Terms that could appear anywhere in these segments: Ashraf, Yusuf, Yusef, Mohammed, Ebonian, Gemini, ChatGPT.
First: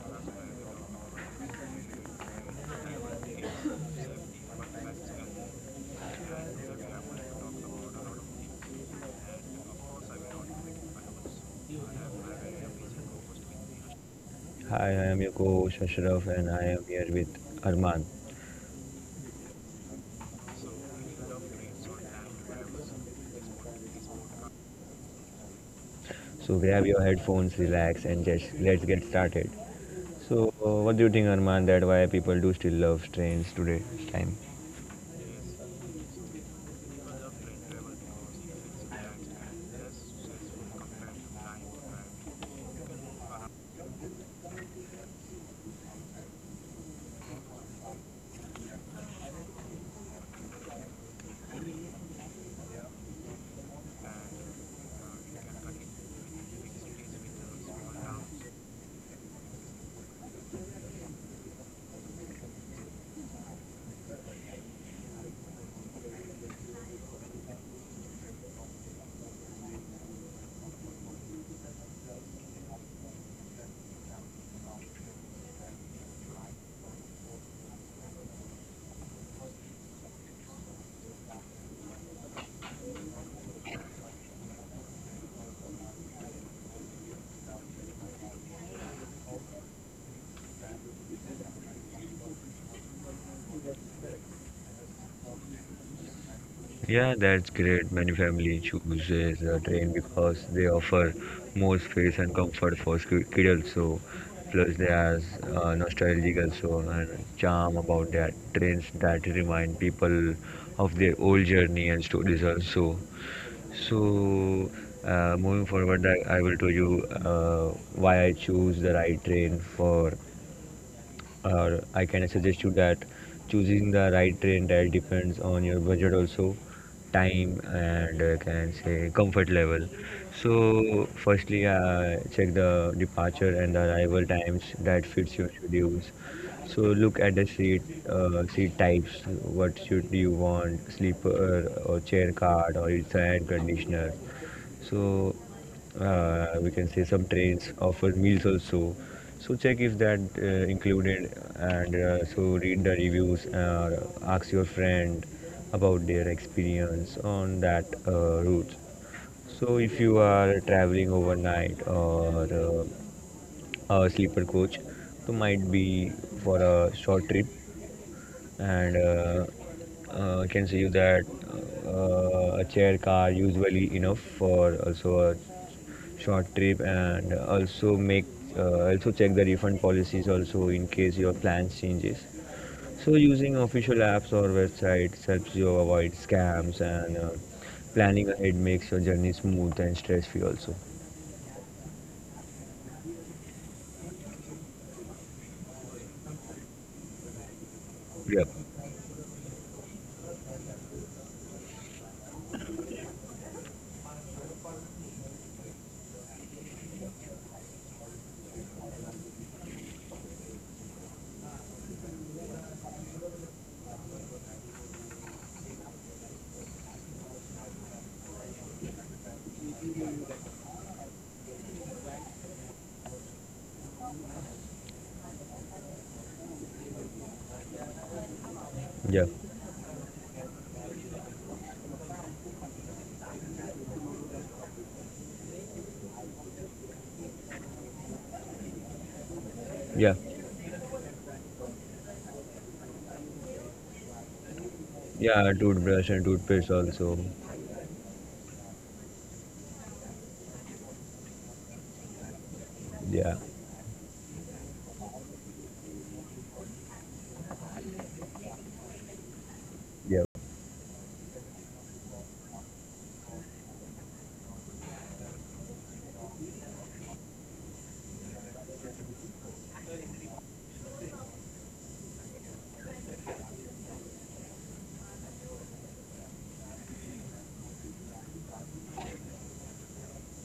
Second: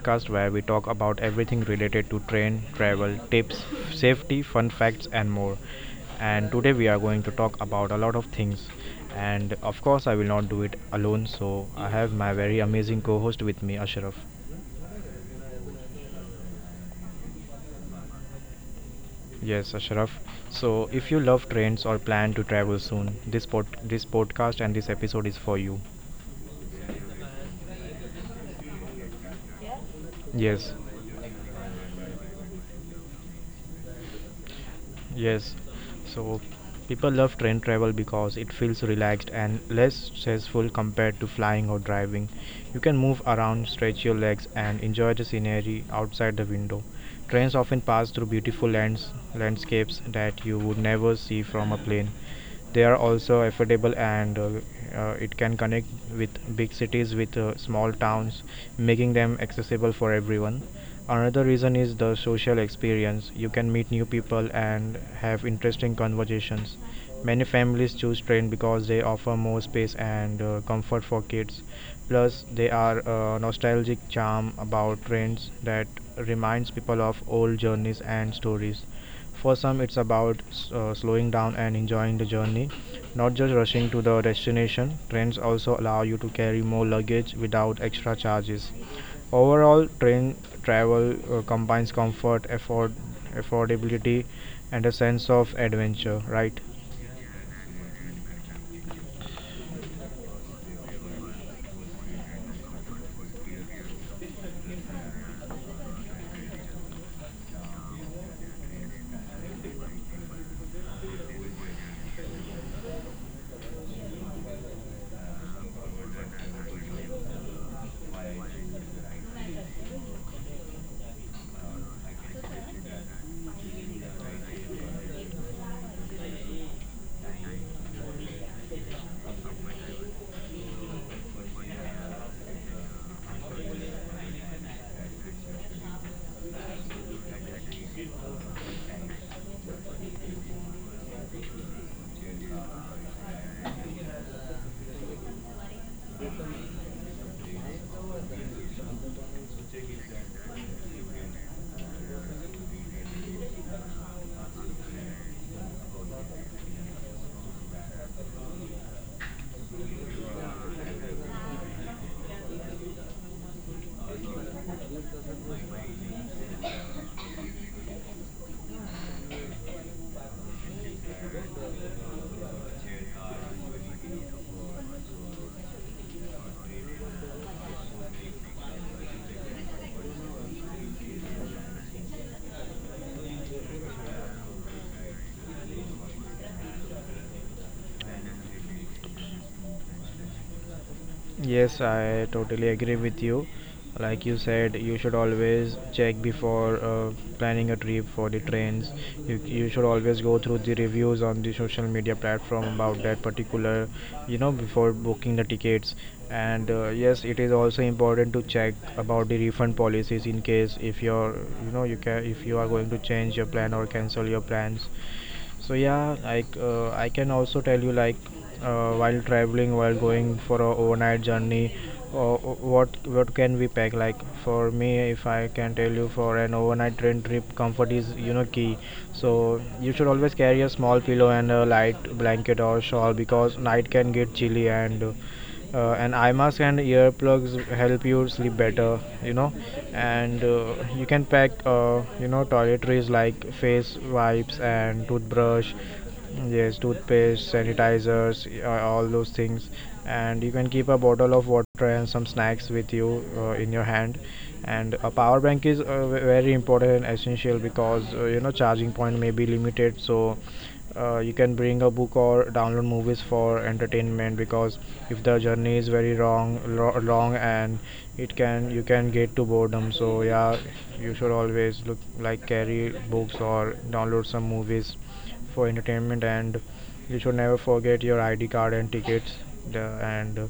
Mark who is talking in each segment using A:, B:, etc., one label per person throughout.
A: podcast where we talk about everything related to train, travel, tips, safety, fun facts, and more. And today we are going to talk about a lot of things. And of course, I will not do it alone, so I have my very amazing co host with me, Ashraf.
B: Hi, I am your co-host Ashraf and I am here with Arman.
A: Yes, Ashraf. So, if you love trains or plan to travel soon, this podcast and this episode is for you.
B: So grab your headphones, relax and just let's get started. So
A: Yes,
B: uh, what do you think Arman that why people do still love trains today time?
A: Yes, so people love train travel because it feels relaxed and less stressful compared to flying or driving. You can move around, stretch your legs, and enjoy the scenery outside the window. Trains often pass through beautiful lands, landscapes that you would never see from a plane. They are also affordable, and it can connect with big cities with small towns, making them accessible for everyone. Another reason is the social experience. You can meet new people and have interesting conversations. Many families choose train because they offer more space and comfort for kids. Plus, they are a nostalgic charm about trains that reminds people of old journeys and stories. For some, it's about slowing down and enjoying the journey, not just rushing to the destination. Trains also allow you to carry more luggage without extra charges. Overall, train travel combines comfort, effort, affordability, and a sense of adventure, right?
B: Yeah, that's great. Many family chooses a train because they offer more space and comfort for kid also. Plus they has nostalgic also and charm about that trains that remind people of their old journey and stories also. So, moving forward, I will tell you why I choose the right train for, or I can suggest you that choosing the right train that depends on your budget also, time and can say comfort level. So, firstly, check the departure and the arrival times that fits your schedules. So look at the seat types. What should you want? Sleeper or chair card or it's air conditioner so we can say some trains offer meals also so check if that included and so read the reviews ask your friend about their experience on that route so if you are traveling overnight or a sleeper coach so might be for a short trip and I can see you that a chair car usually enough for also a short trip and also make also check the refund policies also in case your plans changes so using official apps or websites helps you avoid scams and planning ahead makes your journey smooth and stress free also.
A: Yes, I totally agree with you. Like you said, you should always check before planning a trip for the
B: Yep.
A: trains. You should always go through the reviews on the social media platform about that particular, you know, before booking the tickets. And yes, it is also important to check about the refund policies in case if you're, you know, you can if you are going to change your plan or cancel your plans. So yeah, like I can also tell you, like while traveling, while going for a overnight journey, or what can we pack. Like for me, if I can tell you, for an overnight train trip, comfort is, you know, key.
B: Yeah.
A: So you should always carry a small pillow and a light blanket or shawl because night can get chilly, and eye mask and earplugs help you sleep better, you know.
B: Yeah,
A: And you can pack you know, toiletries like face wipes and
B: yeah,
A: toothbrush.
B: toothbrush and toothpaste
A: Yes,
B: also.
A: toothpaste, sanitizers, all those things. And you can keep a bottle of water and some snacks with you
B: Yeah.
A: in your hand. And a power bank is very important and essential because you know, charging point may be limited.
B: Yeah,
A: So you can bring a book or download movies for entertainment because if the journey is very long, and it can, you can get to boredom. So yeah, you should always look, like, carry books or download some movies for entertainment. And you should never forget your ID card and tickets. The, and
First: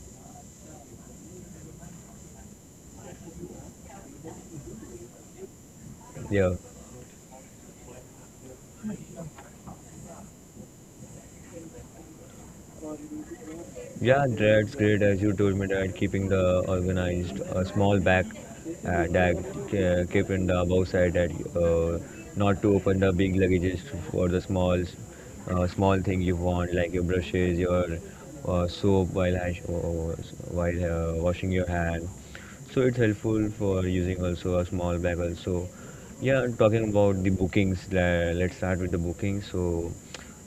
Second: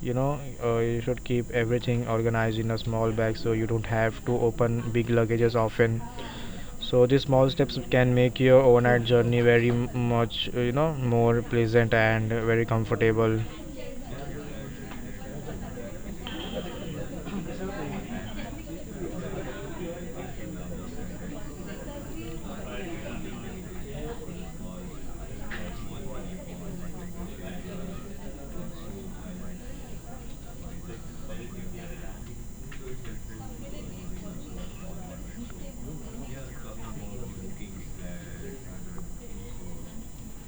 A: You know, you should keep everything organized in a small bag so you don't have to open big luggages often.
B: yeah.
A: So these small steps can make your overnight journey very much, you know, more pleasant and very comfortable.
B: Yeah, that's great. As you told me that keeping the organized small bag that keep in the above side that uh, not to open the big luggages for the small thing you want like your brushes, your soap while while washing your hand. So it's helpful for using also a small bag also. Yeah, talking about the bookings, let's start with the bookings. So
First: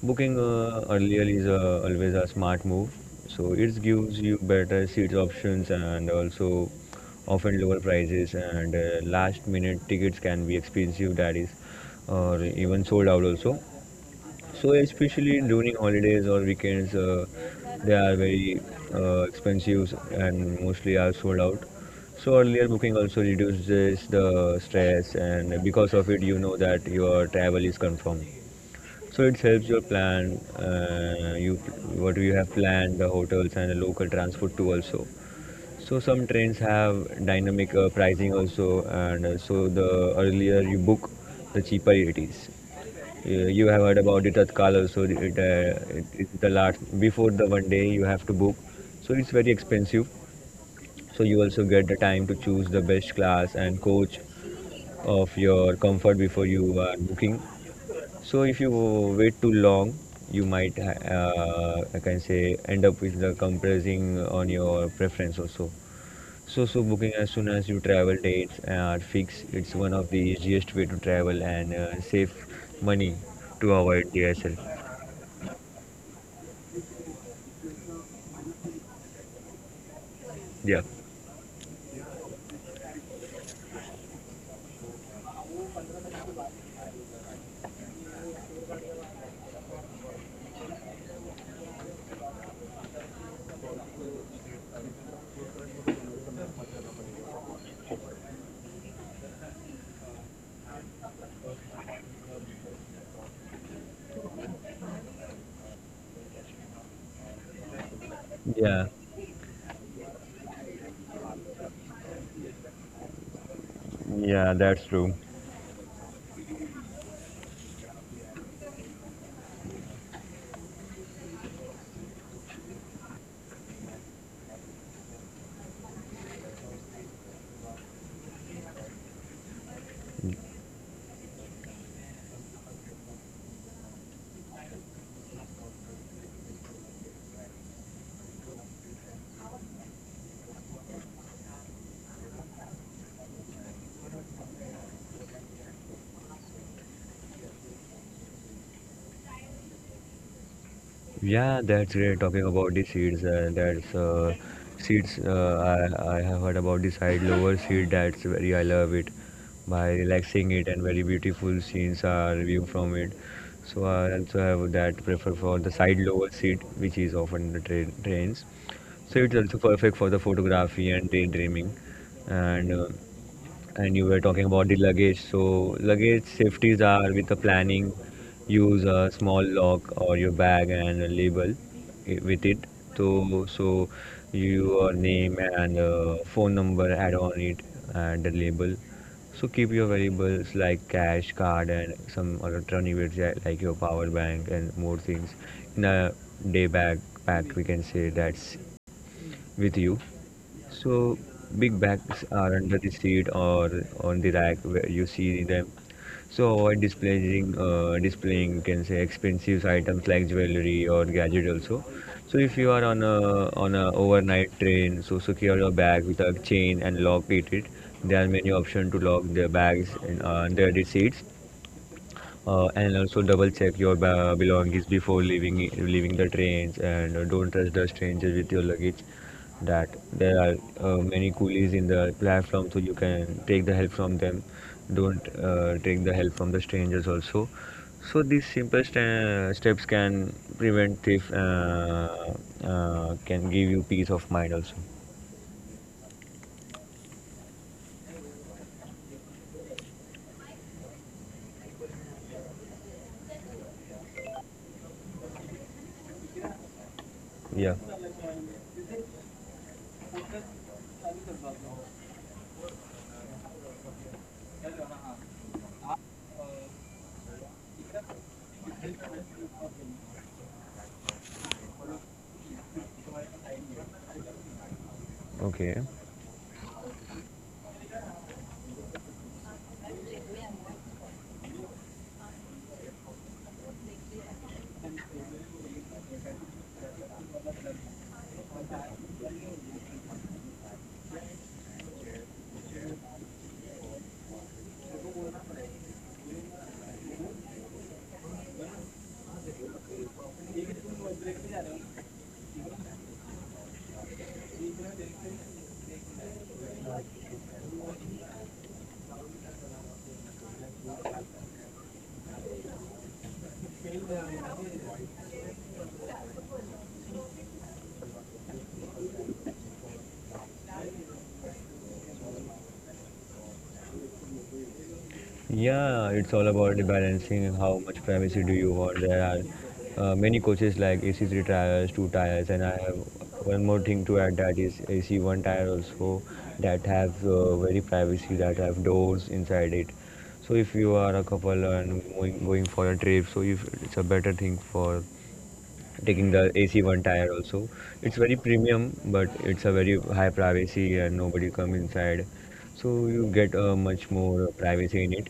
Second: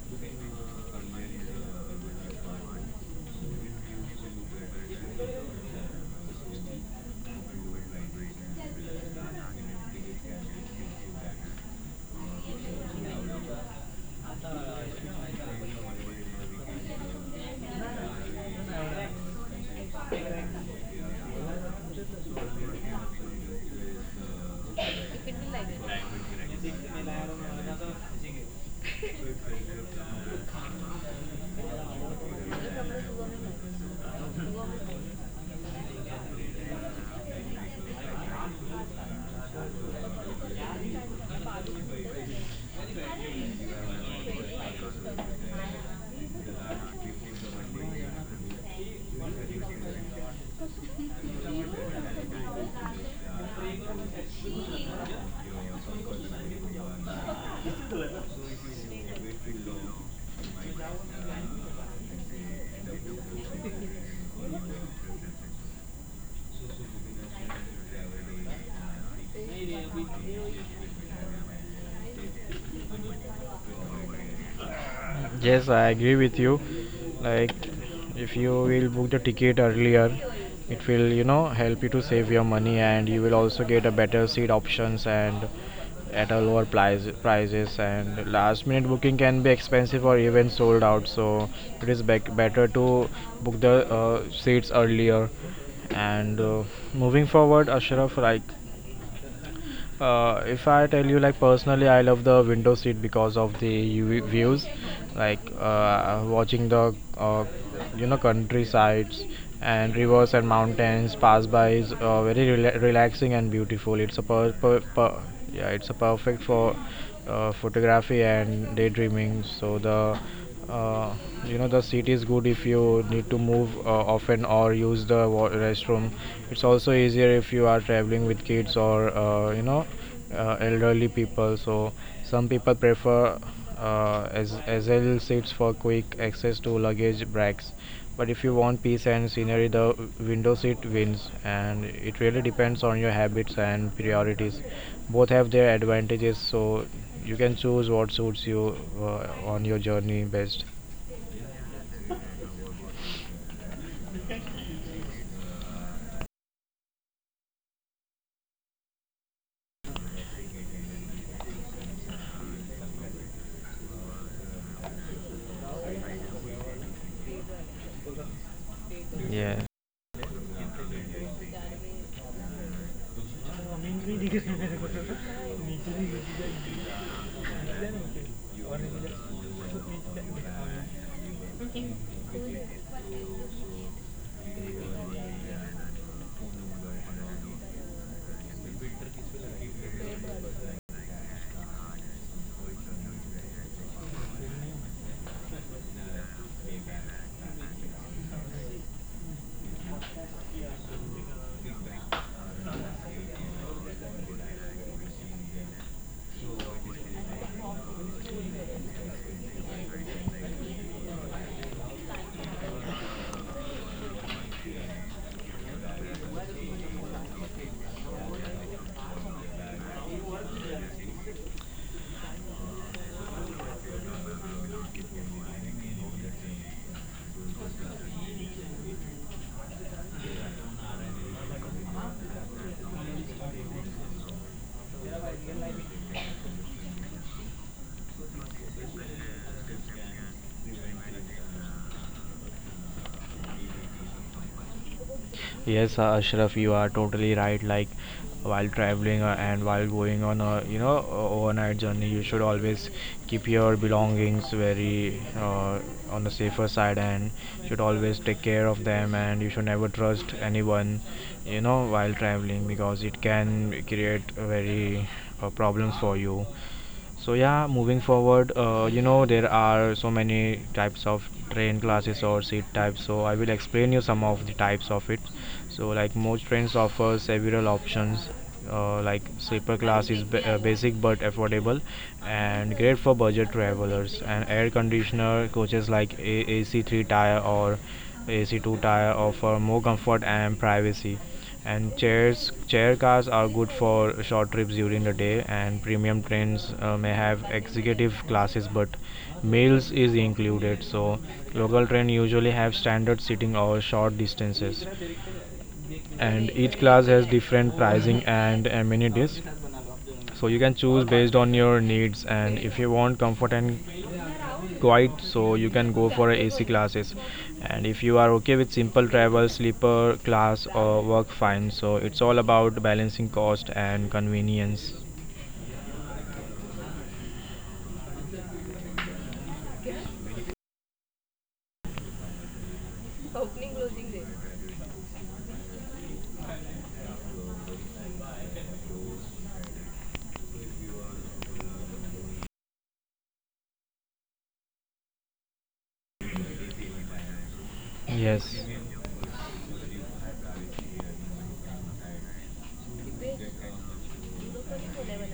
B: booking earlier is always a smart move. So it gives you better seats options and also often lower prices and last minute tickets can be expensive that is or even sold out also. So especially during holidays or weekends, they are very expensive and mostly are sold out. So earlier booking also reduces the stress and because of it you know that your travel is confirmed. So it helps your plan. You what do you have planned? The hotels and the local transport too also. So some trains have dynamic pricing also, and so the earlier you book, the cheaper it is. You have heard about it Tatkal also. It the last before the one day you have to book, so it's very expensive. So you also get the time to choose the best class and coach of your comfort before you are booking so if you wait too long, you might I can say end up with the compressing on your preference also. So booking as soon as you travel dates are fixed. It's one of the easiest way to travel and save money to avoid DSL.
A: Yes, I agree with you. Like, if you will book the ticket earlier,
B: Yeah,
A: it will, you know, help you to save your money, and you will also get a better seat options and at a lower prices. And last minute booking can be expensive or even sold out. So it is better to book the seats earlier. And moving forward, Ashraf, like, if I tell you, like personally, I love the window seat because of the UV views, like watching the you know,
B: yeah,
A: countrysides and rivers and mountains pass by is relaxing and beautiful. It's a
B: yeah. That's true.
A: yeah, it's a perfect for photography and daydreaming. So the uh, you know, the seat is good if you need to move often or use the restroom. It's also easier if you are traveling with kids or you know, elderly people. So some people prefer as SL seats for quick access to luggage bags. But if you want peace and scenery, the window seat wins, and it really depends on your habits and priorities. Both have their advantages, so you can choose what suits you on your journey best.
B: Yeah, that's great. Talking about the seeds, that's seeds. I have heard about the side lower seed. That's very I love it by relaxing it and very beautiful scenes are view from it. So I also have that prefer for the side lower seat, which is often the trains. So it's
A: Yeah.
B: also perfect for the photography and daydreaming, and. And you were talking about the luggage so luggage safeties are with the planning use a small lock or your bag and a label with it so your name and phone number add on it and the label so keep your valuables like cash card and some alternatives, yeah, like your power bank and more things in a day backpack we can say that's with you so big bags are under the seat or on the rack where you see them so avoid displaying, you can say expensive items like jewelry or gadget also. So if you are on a overnight train, so secure your bag with a chain and lock it. There are many options to lock the bags and under the seats. And also double check your belongings before leaving the trains and don't trust the strangers with your luggage that there are many coolies in the platform so you can take the help from them don't take the help from the strangers also so these simple steps can prevent thief, can give you peace of mind also.
A: Yes, Ashraf, you are totally right. Like, while traveling and while going on a, you know, overnight journey, you should always keep your belongings very on the safer side, and
B: Yeah.
A: should always take care of them. And you should never trust anyone, you know, while traveling because it can create very problems for you. So yeah, moving forward, you know, there are so many types of train classes or seat types. So I will explain you some of the types of it.
B: Okay.
A: So like most trains offer several options. Like sleeper class is basic but affordable, and great for budget travelers. And air conditioner coaches like AC3 tire or AC2 tire offer more comfort and privacy. And chair cars are good for short trips during the day, and premium trains may have executive classes, but meals is included. So local train usually have standard seating or short distances, and each class has different pricing and amenities. So you can choose based on your needs. And if you want comfort and Quite so you can go for AC classes. And if you are okay with simple travel, sleeper class or work fine. So it's all about balancing cost and convenience.
B: Yeah, it's all about the balancing how much privacy do you want. There are many coaches like AC3 tires, two tires, and I have one more thing to add that is AC1 tire also that have very privacy that have doors inside it. So if you are a couple and going for a trip, so if it's a better thing for taking the AC1 tire also. It's very
A: Yes.
B: premium, but it's a very high privacy and nobody come inside, so you get much more privacy in it.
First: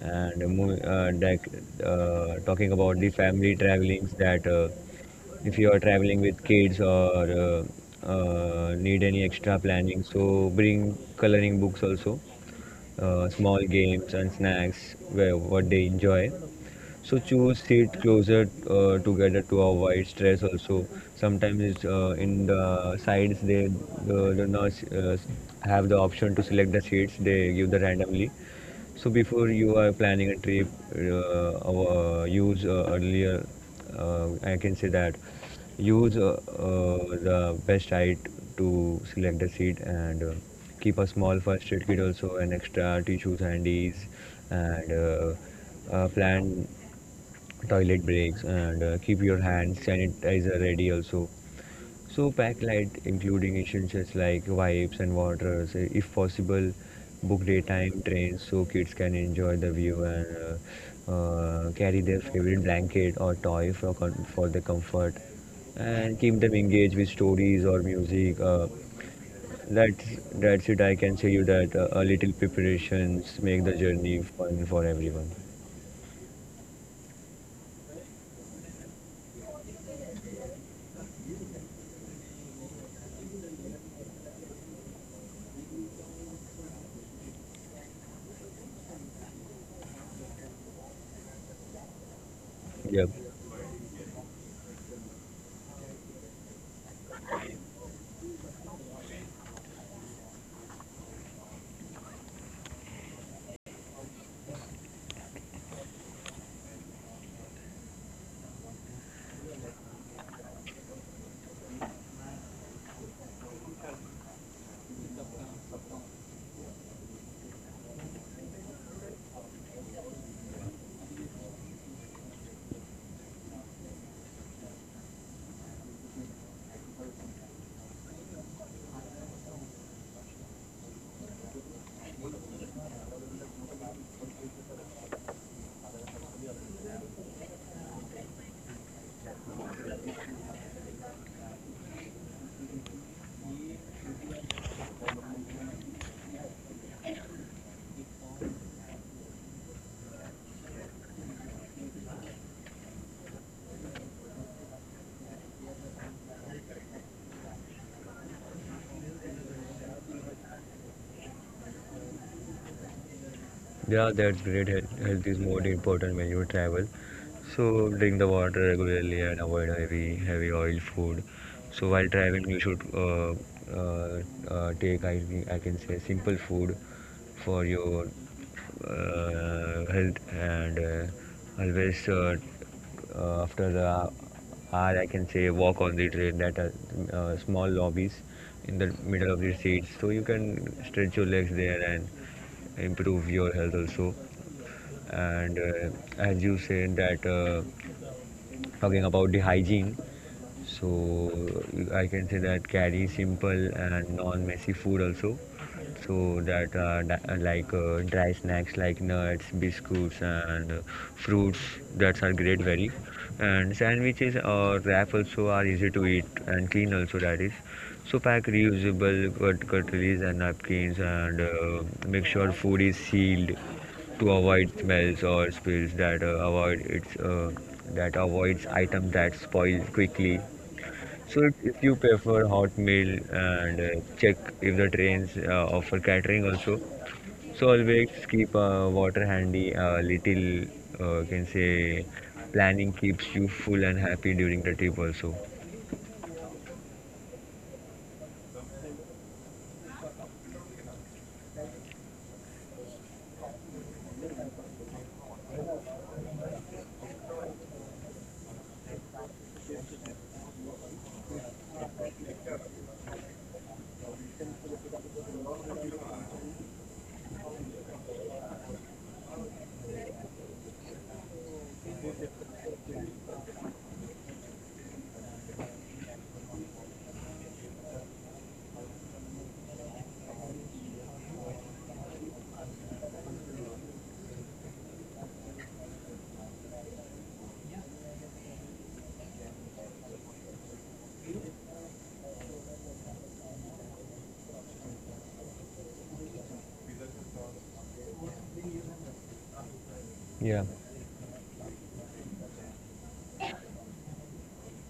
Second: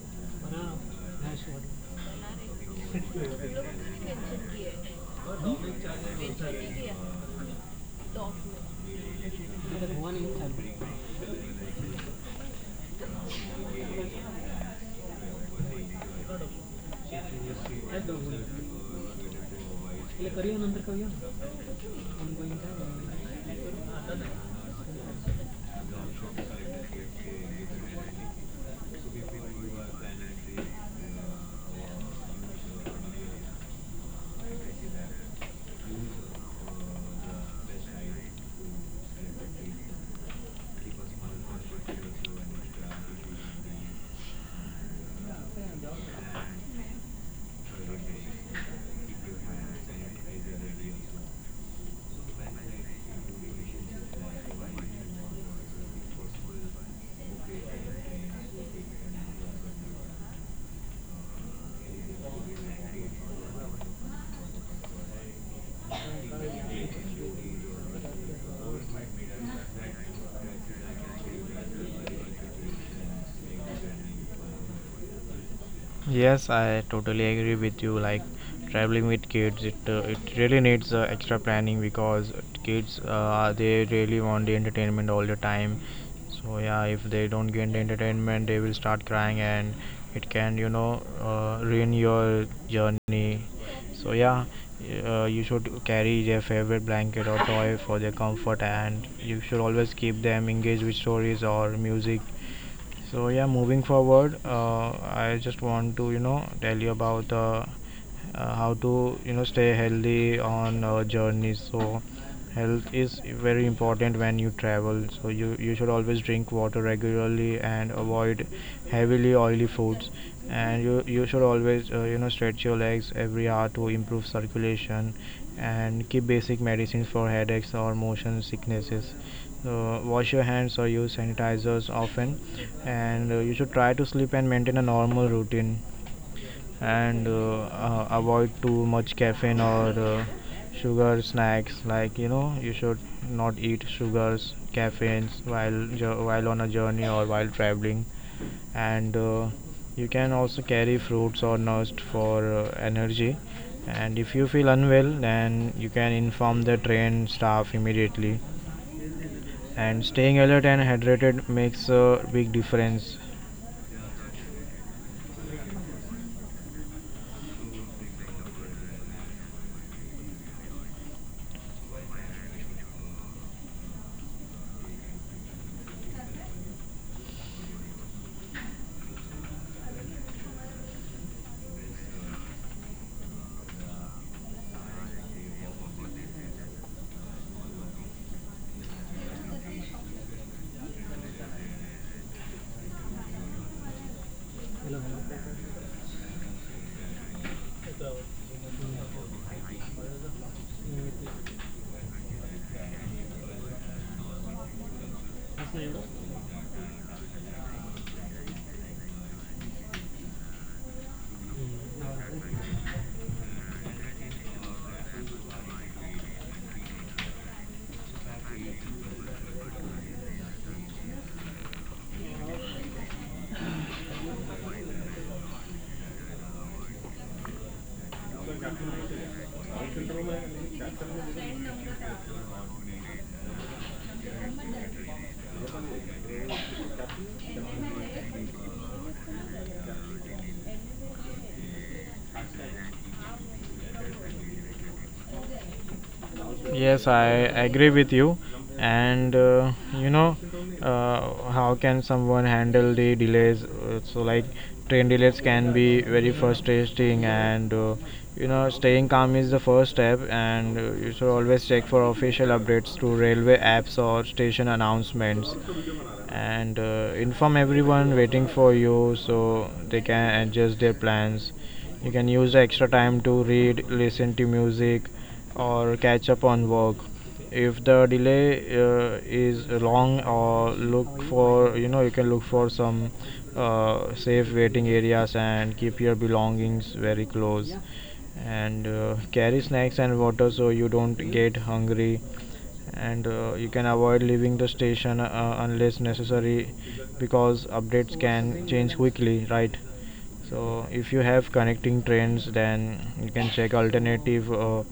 B: And like talking about the family travelings, that, if you are traveling with kids or need any extra planning, so bring coloring books also, small games and snacks where what they enjoy so choose seat closer together to avoid stress. Also, sometimes it's, in the sides they the nurse have the option to select the seats they give the randomly. So before you are planning a trip, use earlier. I can say that use the best height to select the seat and keep a small first aid kit also and extra tissues handies and plan toilet breaks and keep your hands sanitizer ready also so pack light, including essentials like wipes and waters. If possible, book daytime trains so kids can enjoy the view and carry their favorite blanket or toy for for the comfort. And keep them engaged with stories or music. That's it. I can say you that a little preparations make the journey fun for everyone.
A: Yes, I totally agree with you. Like, traveling with kids, it really needs extra planning because kids they really want the entertainment all the time. So yeah, if they don't get the entertainment, they will start crying, and it can, you know, ruin your
B: Yep.
A: journey. So yeah, you should carry their favorite blanket or toy for their comfort, and you should always keep them engaged with stories or music. So yeah, moving forward, I just want to, you know, tell you about how to, you know, stay healthy on journeys. So health is very important when you travel. So you should always drink water regularly and avoid heavily oily foods. And you should always you know, stretch your legs every hour to improve circulation, and keep basic medicines for headaches or motion sicknesses. Wash your hands or use sanitizers often, and you should try to sleep and maintain a normal routine. And avoid too much caffeine or sugar snacks. Like, you know, you should not eat sugars, caffeines while on a journey or while traveling. And you can also carry fruits or nuts for energy. And if you feel unwell, then you can inform the train staff immediately. And staying alert and hydrated makes a big difference.
B: Yeah, that's great. Health is more important when you travel. So drink the water regularly and avoid heavy oil food. So while traveling, you should uh, uh, uh, take, I, I can say, simple food for your health and always after hour I can say walk on the train that are small lobbies in the middle of the seats so you can stretch your legs there and improve your health also and as you said that, talking about the hygiene so I can say that carry simple and non-messy food also so like dry snacks like nuts biscuits and fruits that are great very and sandwiches or wrap also are easy to eat and clean also that is so pack reusable cutleries and napkins and make sure food is sealed to avoid smells or spills that avoids items that spoil quickly. So if you prefer hot meal and check if the trains offer catering also. So always keep water handy. A little can say planning keeps you full and happy during the trip also.
A: Yes, I agree with you. And you know, how can someone handle the delays? So, like, train delays can be very frustrating, and you know, staying calm is the first step. And you should always check for official updates to railway apps or station announcements, and inform everyone waiting for you so they can adjust their plans. You can use the extra time to read, listen to music, or catch up on work. If the delay is long, or look for, you know, you can look for some safe waiting areas, and keep your belongings very close. And carry snacks and water so you don't get hungry. And you can avoid leaving the station unless necessary because updates can change quickly, right? So
B: Yeah.
A: if you have connecting trains, then you can check alternative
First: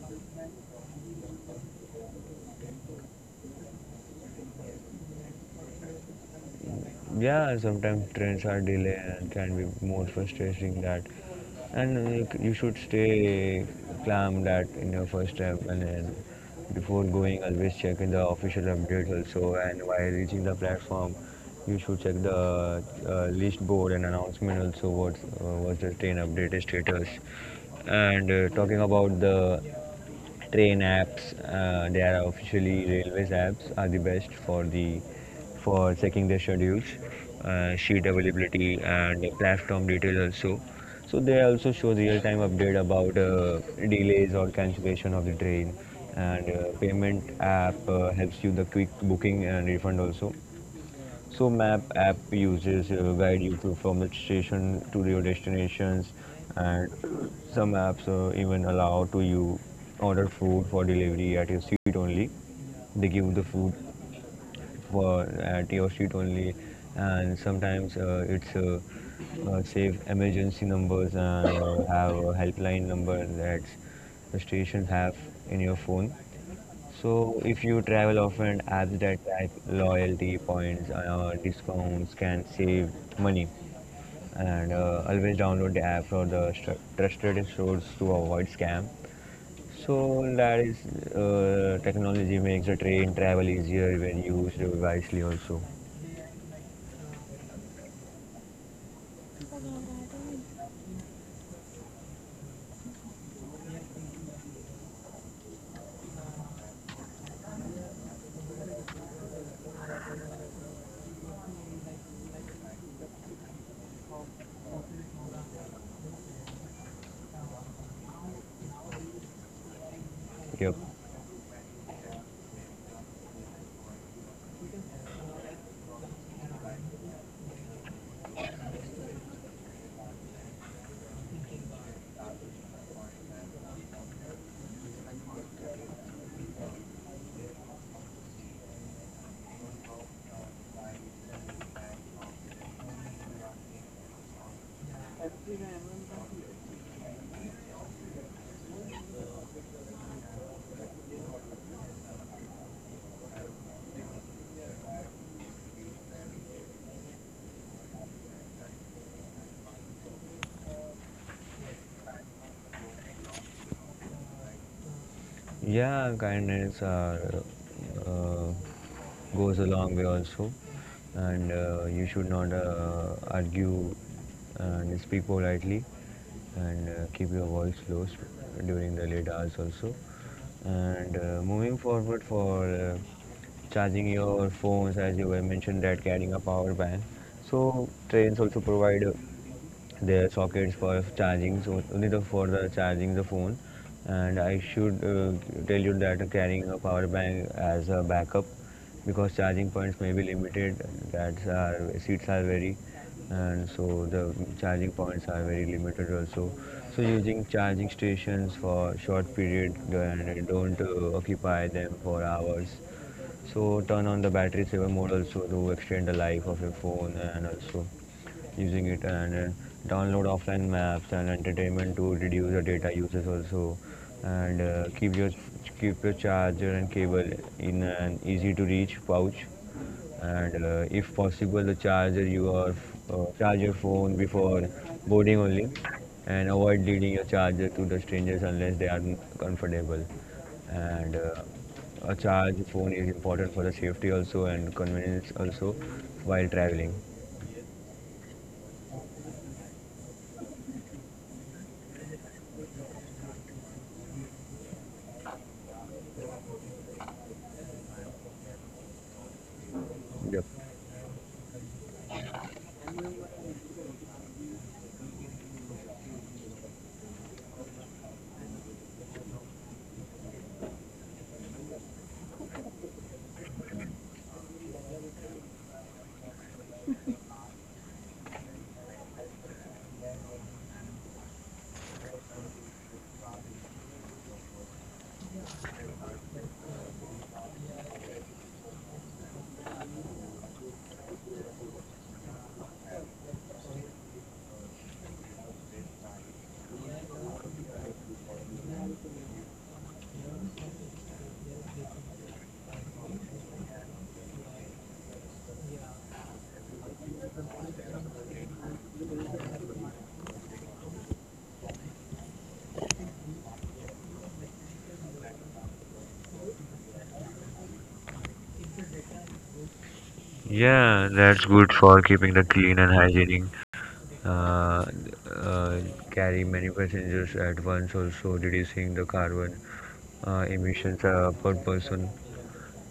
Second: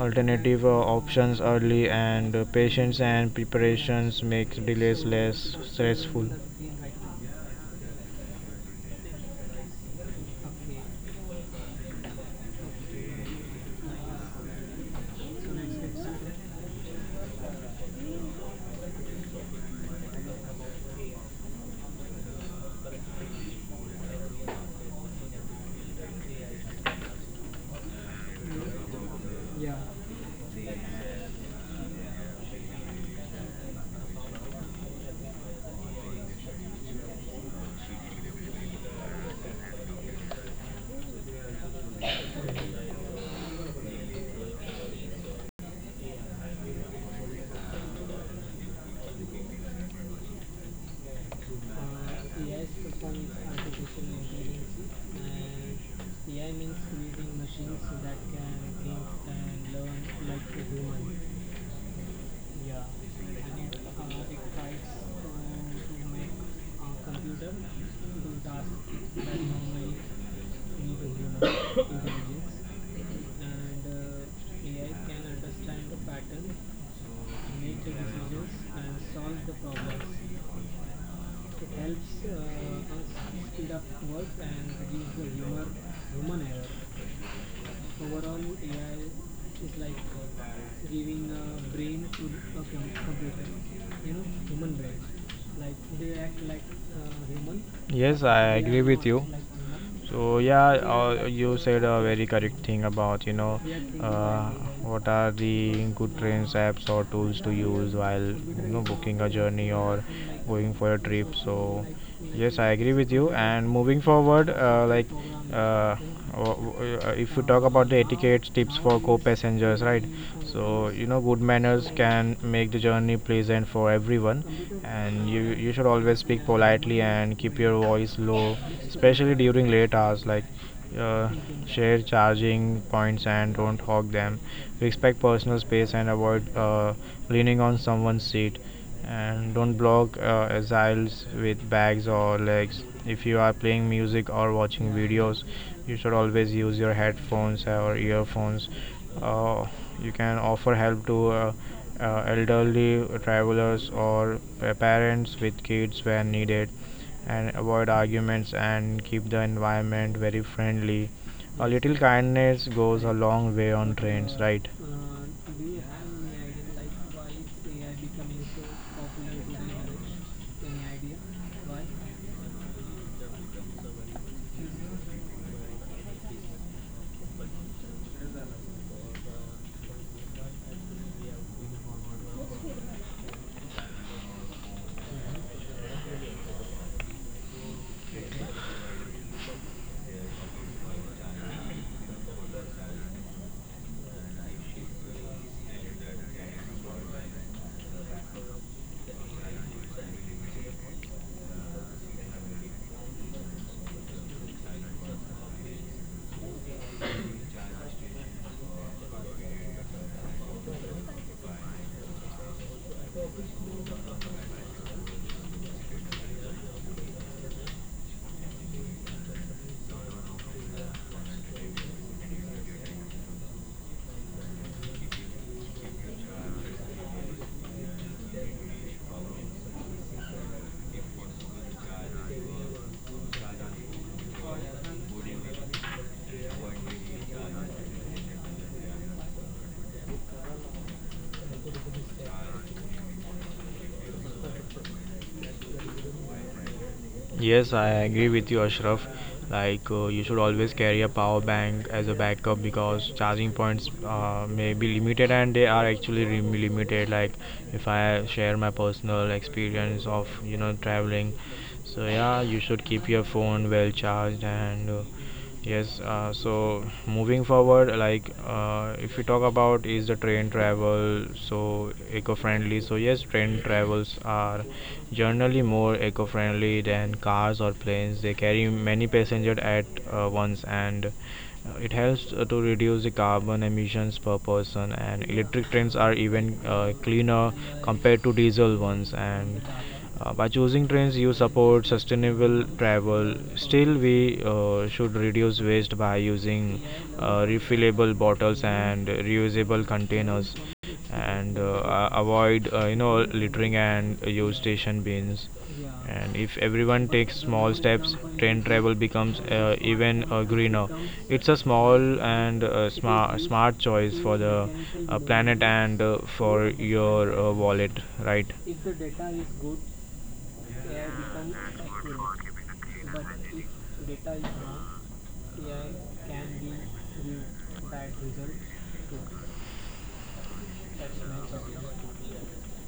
A: alternative options early. And patience and preparations makes delays less stressful.
B: Yeah, sometimes trains are delayed and can be more frustrating that and like you should stay calm that in your first step and then before going always check in the official updates also and while reaching the platform you should check the list board and announcement also what what's the train update status and talking about the train apps, they are officially railways apps, are the best for the for checking their schedules, sheet availability, and platform details also. So they also show real-time update about delays or cancellation of the train, and payment app helps you the quick booking and refund also. So map app uses guide you to from the station to your destinations, and some apps even allow to you order food for delivery at your seat only. They give the food for at your seat only, and sometimes it's save emergency numbers and have a helpline number that the stations have in your phone so, if you travel often, apps that track loyalty points, discounts can save money. And Always download the app for the trusted source to avoid scam. So that is Technology makes the train travel easier when used wisely also.
A: Yes, I agree with you. So yeah, you said a very correct thing about, you know, uh, what are the good trains apps or tools to use while, you know, booking a journey or going for a trip. So yes, I agree with you. And moving forward, like uh, if you talk about the etiquette tips for co-passengers, right?
B: Yep.
A: So you know good manners can make the journey pleasant for everyone, and you should always speak politely and keep your voice low, especially during late hours. Uh, Share charging points and don't hog them. Respect personal space and avoid leaning on someone's seat, and don't block aisles with bags or legs. If you are playing music or watching videos, you should always use your headphones or earphones. uh, you can offer help to elderly travelers or parents with kids when needed, and avoid arguments and keep the environment very friendly. A little kindness goes a long way on trains, right?
B: Yeah, kindness are, uh, goes a long way also, and you should not argue and speak politely, and keep your voice low during the late hours also. And Moving forward for charging your phones, as you were mentioned that carrying a power bank. So trains also provide there are sockets for charging so only the for the charging the phone and I should tell you that carrying a power bank as a backup because charging points may be limited that's our seats are very and so the charging points are very limited also so using charging stations for short period and don't occupy them for hours so turn on the battery saver mode also to extend the life of your phone and also using it and download offline maps and entertainment to reduce the data usage also and keep your charger and cable in an easy to reach pouch and if possible the charger your charge your phone before boarding only and avoid leading your charger to the strangers unless they are comfortable and a charge phone is important for the safety also and convenience also while traveling.
A: Yes, I agree with you, Ashraf. You should always carry a power bank as a backup because charging points may be limited, and they are actually limited. If I share my personal experience of
B: Yep.
A: traveling, so yeah, you should keep your phone well charged and yes. So moving forward, if you talk about, is the train travel so eco-friendly? So yes, train travels are generally more eco-friendly than cars or planes. They carry many passengers at once, and it helps to reduce the carbon emissions per person, and electric trains are even cleaner compared to diesel ones. And by choosing trains you support sustainable travel. Still we should reduce waste by using refillable bottles and reusable containers, and avoid littering and use station bins. And if everyone takes small steps, train travel becomes even greener. It's a small and smart choice for the planet and for your wallet, right?
B: Yeah, that's good for keeping the clean and hygienic. Uh, uh, Carry many passengers at once also reducing the carbon emissions per person.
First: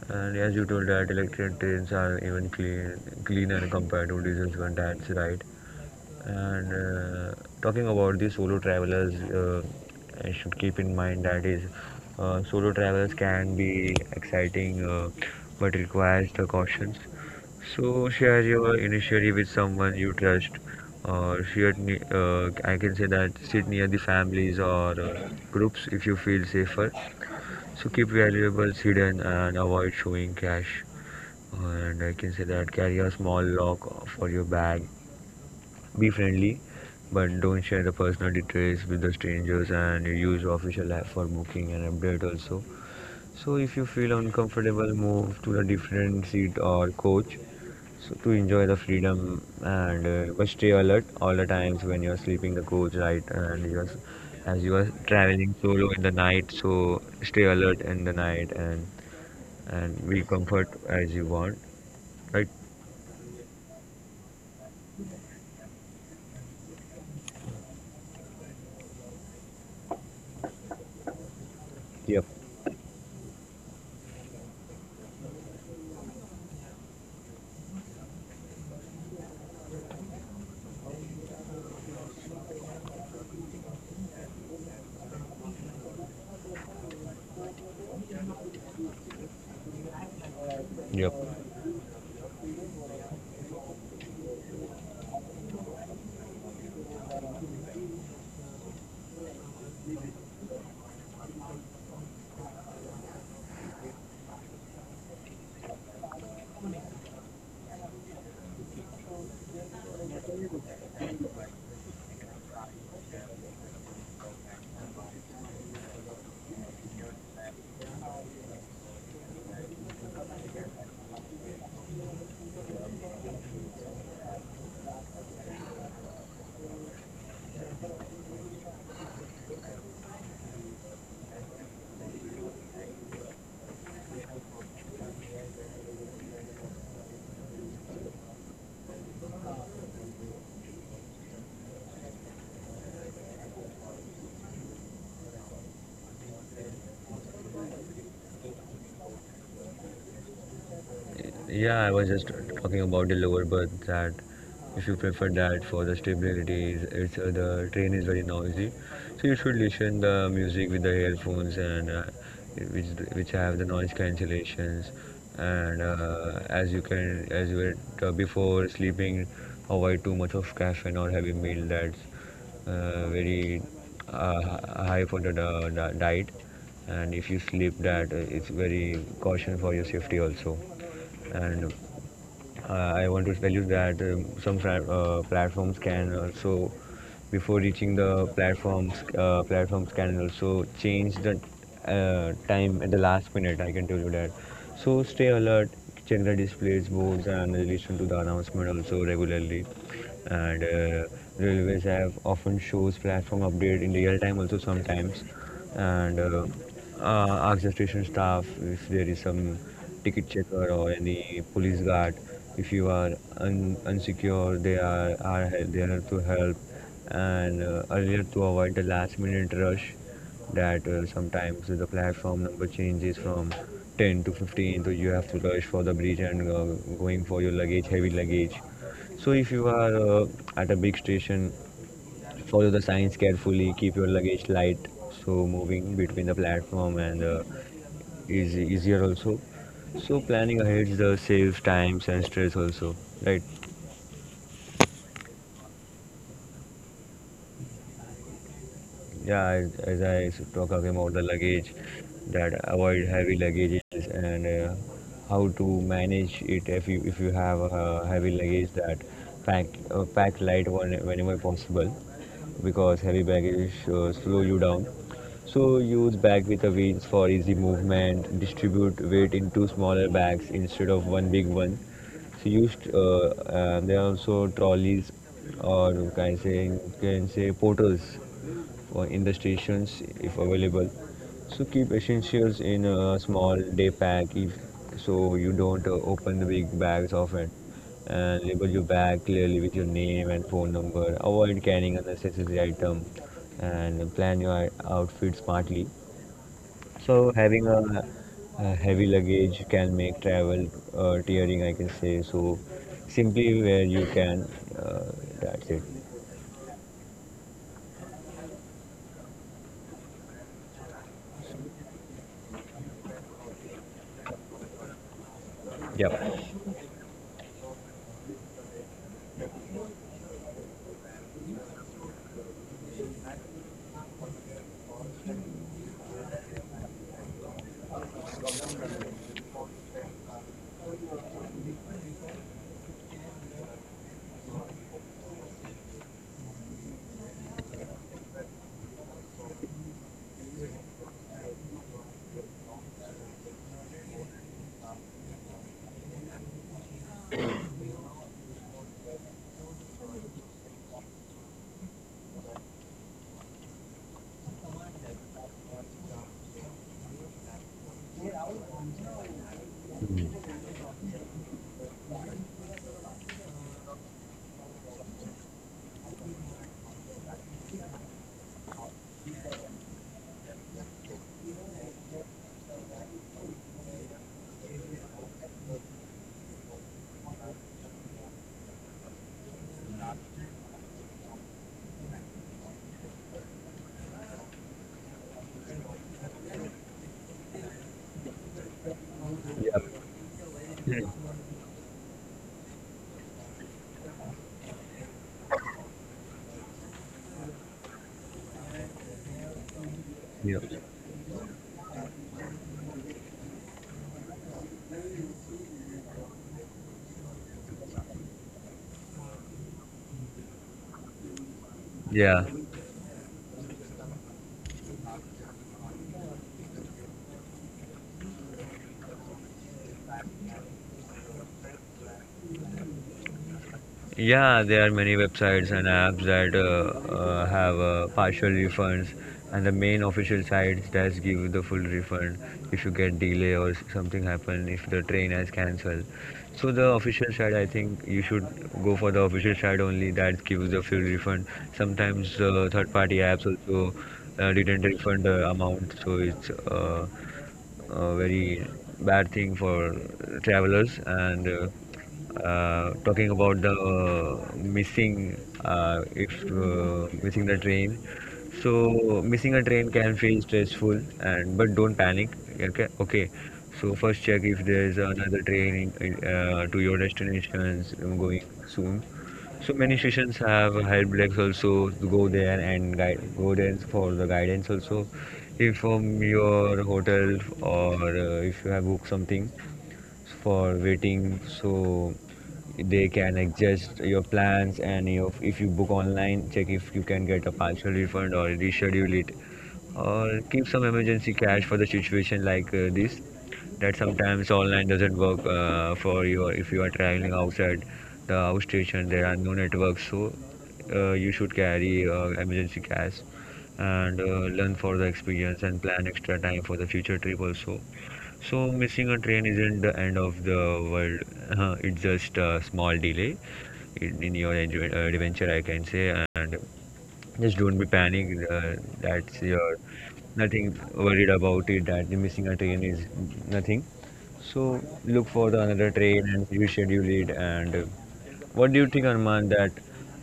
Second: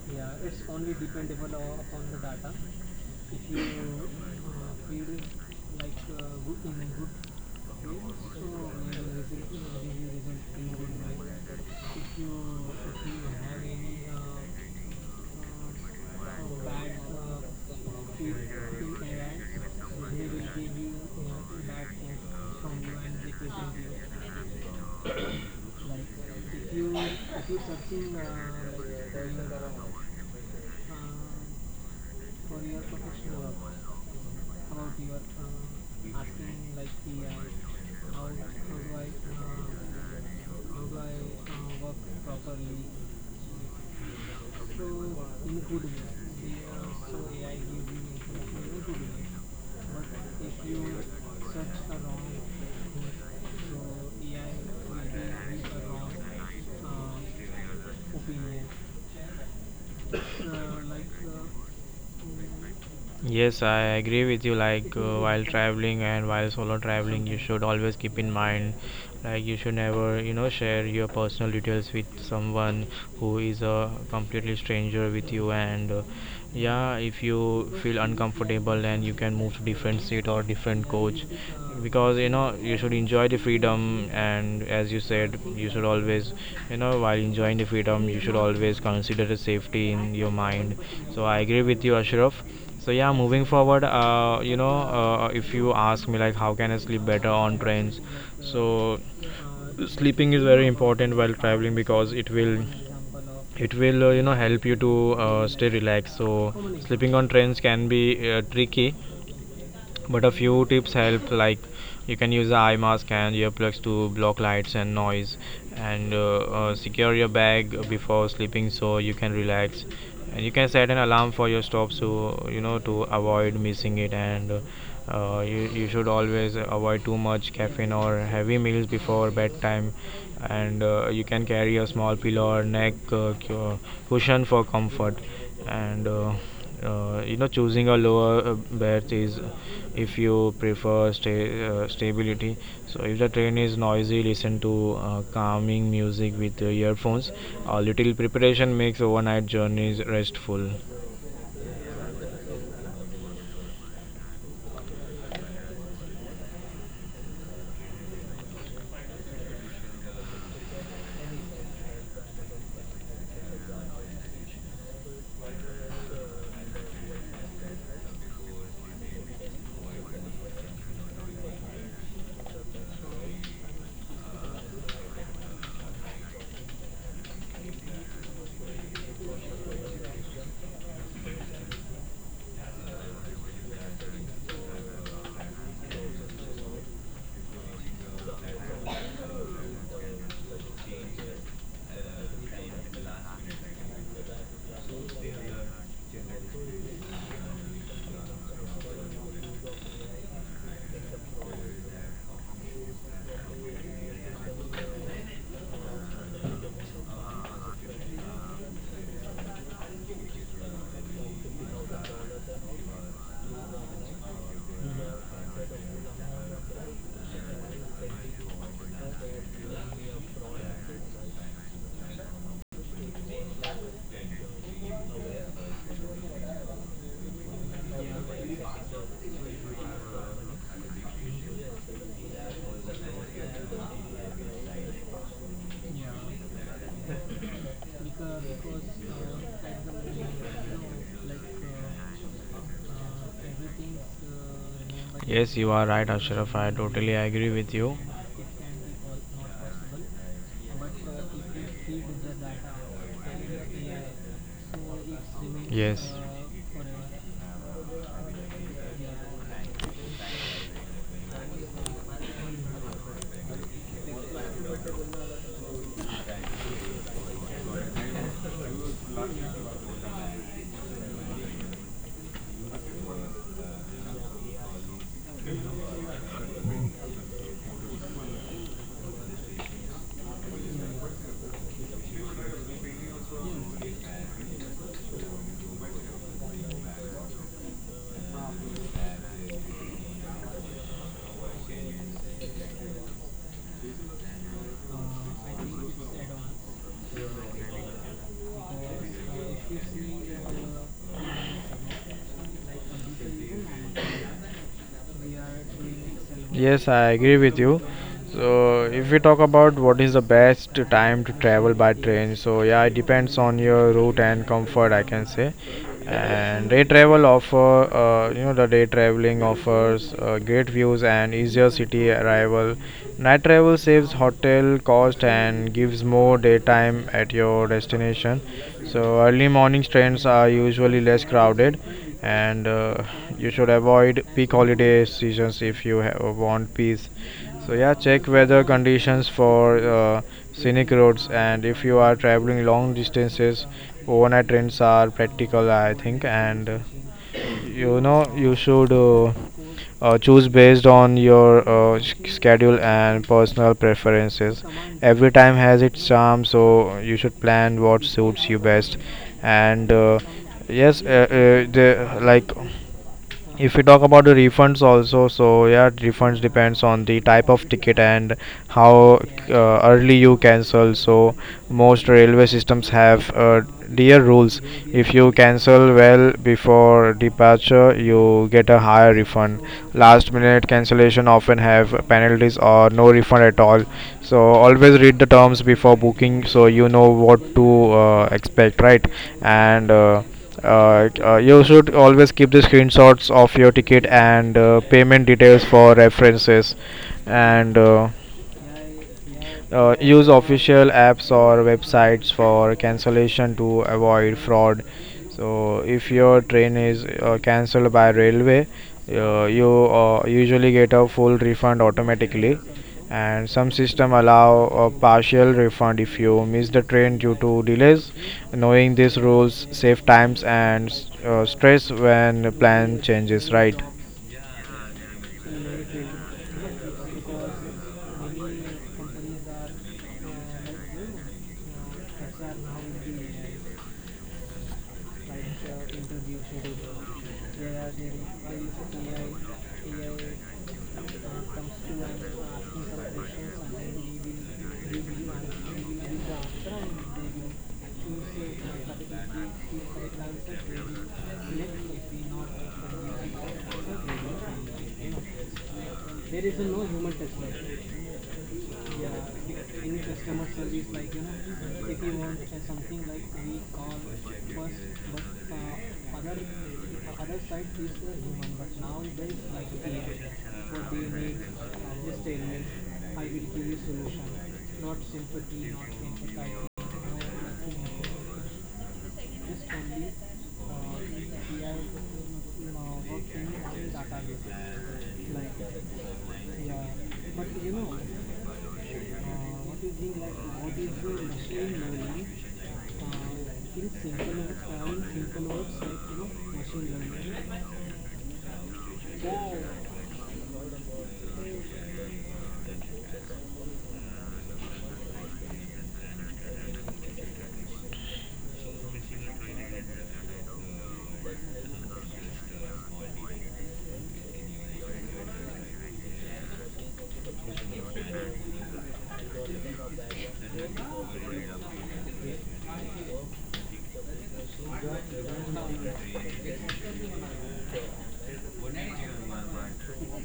B: And as you told that electric trains are even clean, cleaner compared to diesel one. That's right. And Talking about the solo travelers, I should keep in mind that is solo travelers can be exciting, but requires the cautions. So share your initially with someone you trust, or share. I can say that sit near the families or groups if you feel safer. So keep valuables hidden and avoid showing cash. And I can say that carry a small lock for your bag be friendly, but don't share the personal details with the strangers and use official app for booking and update also. So if you feel uncomfortable, move to a different seat or coach so to enjoy the freedom and but stay alert all the times when you're sleeping the coach right and as you are traveling solo in the night so stay alert in the night and be comfort as you want right
A: Yes, I agree with you. While traveling and while solo traveling, you should always keep in mind, like you should never, share your personal details with
B: yep
A: someone who is a completely stranger with you. And yeah, if you feel uncomfortable, then you can move to different seat or different coach, because you know you should enjoy the freedom. And as you said, you should always, while enjoying the freedom, you should always consider the safety in your mind.
B: yep.
A: So I agree with you, Ashraf. So yeah, moving forward, you know, if you ask me like how can I sleep better on trains, so sleeping is very important while traveling because it will you know help you to stay relaxed. So sleeping on trains can be tricky, but a few tips help, like you can use eye mask and earplugs to block lights and noise, and secure your bag before sleeping so you can relax. And you can set an alarm for your stop so you know to avoid missing it. And you should always avoid too much caffeine or heavy meals before bedtime. And you can carry a small pillow or neck cushion for comfort. And you know, choosing a lower berth is if you prefer stability. So if the train is noisy, listen to calming music with earphones. A little preparation makes overnight journeys restful.
B: Yeah, I was just talking about the lower berth that if you prefer that for the stability, it's the train is very noisy, so you should listen the music with the earphones and which have the noise cancellations, and as you can as you were, before sleeping, avoid too much of caffeine or heavy meal. That's very high for the diet and if you sleep that it's very caution for your safety also and I want to tell you that some platforms can also, before reaching the platforms, platforms can also change the time at the last minute. I can tell you that. So stay alert, check the displays, boards, and listen to the announcement also regularly. And Railways have often shows platform update in real time also sometimes, and ask the station staff if there is some ticket checker or any police guard if you are unsecure they are, there to help and earlier to avoid the last minute rush that sometimes the platform number changes from 10 to 15 so you have to rush for the bridge and going for your luggage heavy luggage so if you are at a big station follow the signs carefully keep your luggage light so moving between the platform and is easier also. So planning ahead the saves times and stress also, right?
A: Yes, you are right, Ashraf, I totally agree with you.
B: Yeah, as I talk about the luggage, that avoid heavy luggages and how to
A: Yes.
B: manage it if you have a heavy luggage that pack pack light one whenever possible because heavy baggage slow you down. So use bag with a wheels for easy movement. Distribute weight into smaller bags instead of one big one. So used there are also trolleys or you can say portals for in the stations if available. So keep essentials in a small day pack if so you don't open the big bags often and label your bag clearly with your name and phone number. Avoid carrying unnecessary item and plan your outfit smartly so having a heavy luggage can make travel tiring, I can say. So simply where you can, uh, that's it.
A: Yes, I agree with you. So if we talk about what is the best time to travel by train, so yeah, it depends on your route and comfort, I can say.
B: Yep.
A: And day travel offer you know the day traveling offers great views and easier city arrival. Night travel saves hotel cost and gives more daytime at your destination. So early morning trains are usually less crowded, and you should avoid peak holiday seasons if you want peace. So yeah, check weather conditions for scenic roads, and if you are traveling long distances, overnight trains are practical, I think. And you know, you should choose based on your schedule and personal preferences. Every time has its charm, so you should plan what suits you best. And
B: Mm.
A: yes, the like if we talk about the refunds also, so yeah, refunds depends on the type of ticket and how early you cancel. So most railway systems have dear rules. If you cancel well before departure, you get a higher refund. Last minute cancellation often have penalties or no refund at all. So always read the terms before booking so you know what to expect, right?
B: Yep.
A: And
B: Mm.
A: you should always keep the screenshots of your ticket and payment details for references. And use
B: Yeah.
A: official apps or websites for cancellation to avoid fraud. So if your train is cancelled by railway, you usually get a full refund
B: Yeah.
A: automatically. And some system allow a partial refund if you miss the train due to delays. Knowing these rules save times and stress when plan changes, right?
B: Yeah, there are many websites and apps that have partial refunds, and the main official sites does give the full refund if you get delay or something happen, if the train has cancelled. So the official site, I think you should go for the official site only that gives the full refund. Sometimes third-party apps also didn't refund the amount, so it's very bad thing for travelers and talking about the missing if missing the train so missing a train can feel stressful and but don't panic okay okay so first check if there is another train in to your destinations going soon so many stations have helplines also to go there and guide go there for the guidance also. If from your hotel or if you have booked something, for waiting so they can adjust your plans and your, if you book online check if you can get a partial refund or reschedule it or keep some emergency cash for the situation like this that sometimes online doesn't work for you if you are traveling outside the house station there are no networks so you should carry emergency cash and learn for the experience and plan extra time for the future trip also so missing a train isn't the end of the world. It's just a small delay in your adventure, I can say. And just don't be panicked. That's your nothing worried about it. That the missing a train is nothing. So look for the another train and reschedule it. And What do you think, Arman, that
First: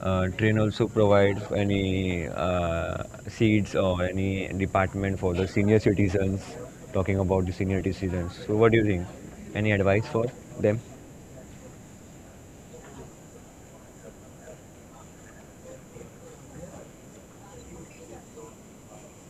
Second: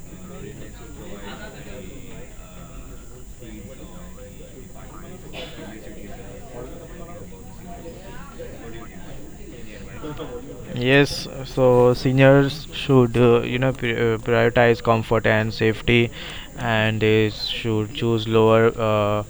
B: train also provides any seats or any department for the senior citizens? Talking about the senior citizens. So what do you think? Any advice for them?
A: Yes, so seniors should you know prioritize comfort and safety, and they should choose lower. Uh,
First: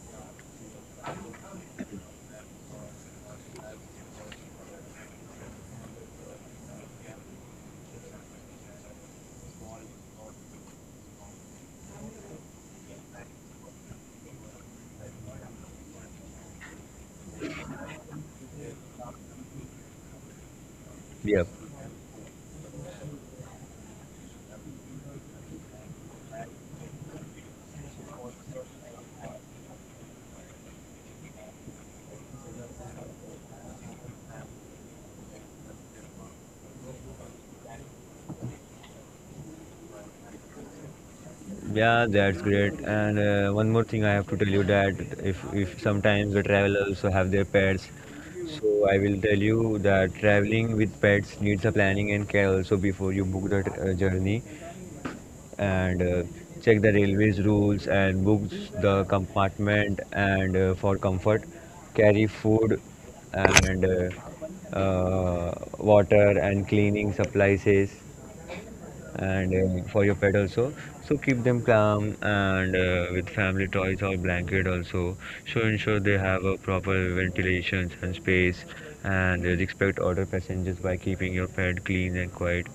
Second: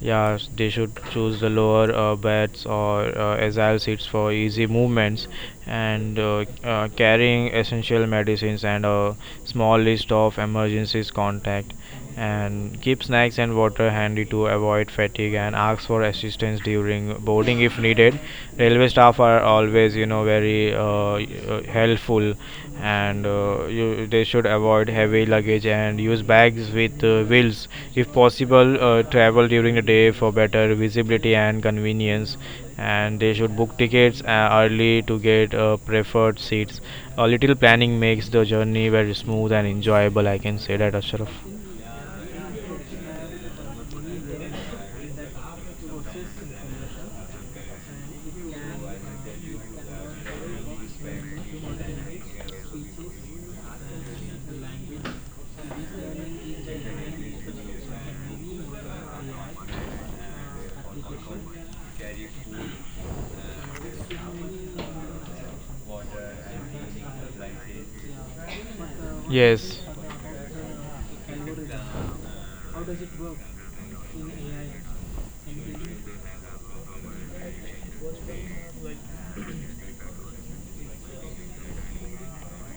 A: yeah, they should choose the lower beds or agile seats for easy movements. And carrying essential medicines and a small list of emergencies contact, and keep snacks and water handy to avoid fatigue, and ask for assistance during boarding if needed. Railway staff are always, you know, very
B: Yeah.
A: helpful. And they should avoid heavy luggage and use bags with wheels. If possible, travel during the day for better visibility and convenience, and they should book tickets early to get preferred seats. A little planning makes the journey very smooth and enjoyable, I can say that, Ashraf.
B: Yeah, that's great. And one more thing I have to tell you that if sometimes the travelers also have their pets, so I will tell you that traveling with pets needs a planning and care also before you book the journey and check the railways rules and book the compartment and for comfort, carry food and water and cleaning supplies and
A: Yes,
B: for your pet also so keep them calm and with family toys or blanket also so ensure they have a proper ventilation and space and respect other passengers by keeping your pet clean and quiet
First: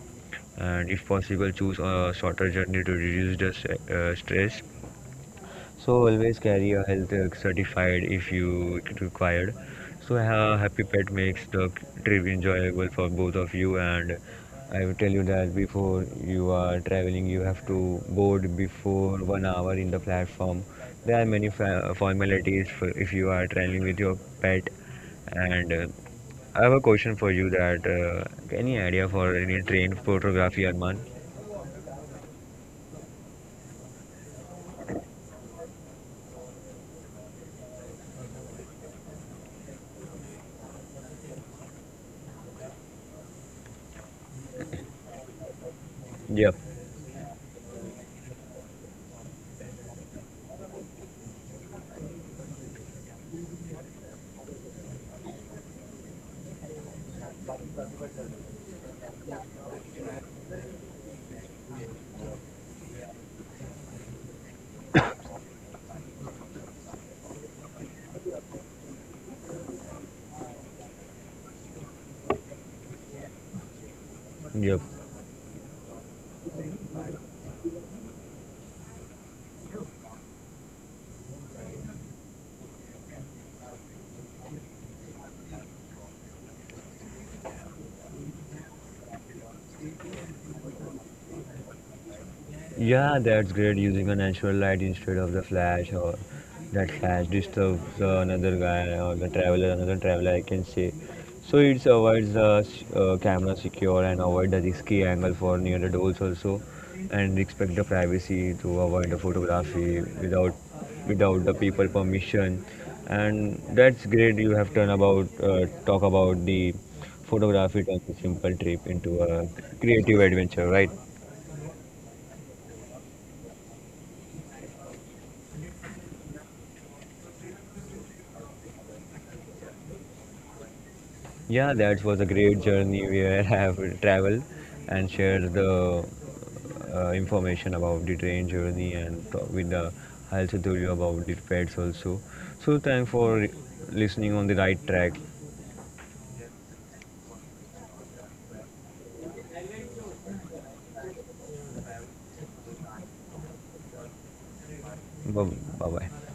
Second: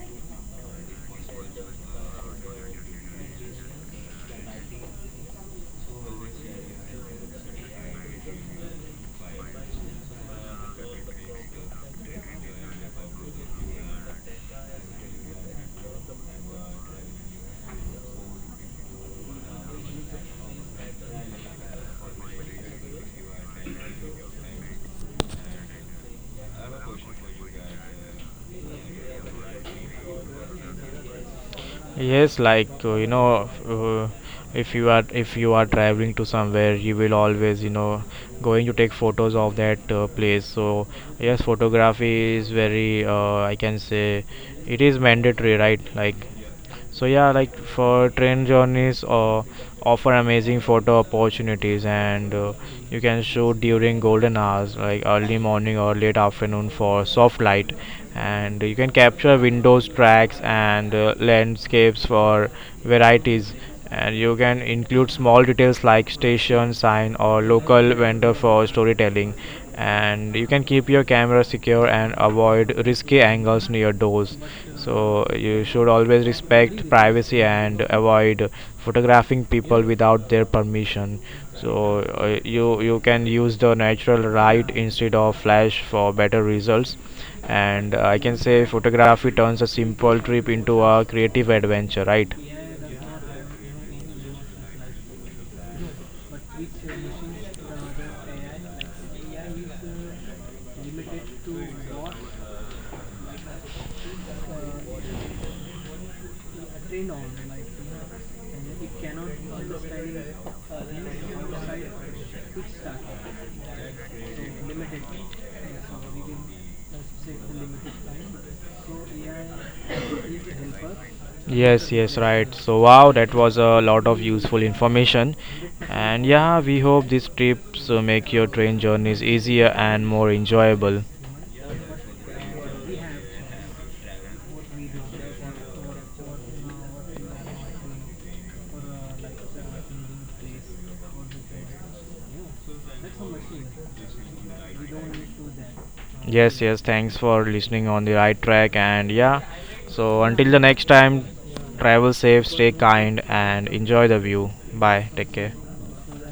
B: and if possible choose a shorter journey to reduce the stress so always carry a health certified if you it required. So a happy pet makes the trip enjoyable for both of you. And I will tell you that before you are traveling, you have to board before 1 hour in the platform. There are many formalities for if you are traveling with your pet. And I have a question for you that any idea for any train photography, Arman?
A: yes, you know, if you are, if you are traveling to somewhere, you will always, you know, going to take photos of that place. So yes, photography is very I can say it is mandatory, right? Like,
B: Yep,
A: so yeah, like for train journeys offer amazing photo opportunities. And you can shoot during golden hours, like early morning or late afternoon for soft light, and you can capture windows, tracks, and landscapes for varieties. And you can include small details like station sign or local vendor for storytelling. And you can keep your camera secure and avoid risky angles near doors.
B: yep.
A: So you should always respect privacy and avoid photographing people without their permission. So you can use the natural light instead of flash for better results. And I can say photography turns a simple trip into a creative adventure, right?
B: Yeah, that's great using a natural light instead of the flash or that flash disturbs another guy or the traveler, another traveler I can say. So it avoids the camera secure and avoid the risky angle for near the doors also and respect the privacy to avoid the photography without without the people permission and that's great you have done about talk about the photography turns a simple trip into a creative adventure right.
A: Yes, yes, right. So wow, that was a lot of useful information. And yeah, we hope these trips make your train journeys easier and more enjoyable.
B: Yeah, that was a great journey where I have traveled and shared the information about the train journey and talk with the health told about the pets also. So thanks for listening on the right track.
A: Yes, yes, thanks for listening on the right track. And yeah, so until the next time, travel safe, stay kind, and enjoy the view. Bye, take
B: Bye
A: care.
B: bye.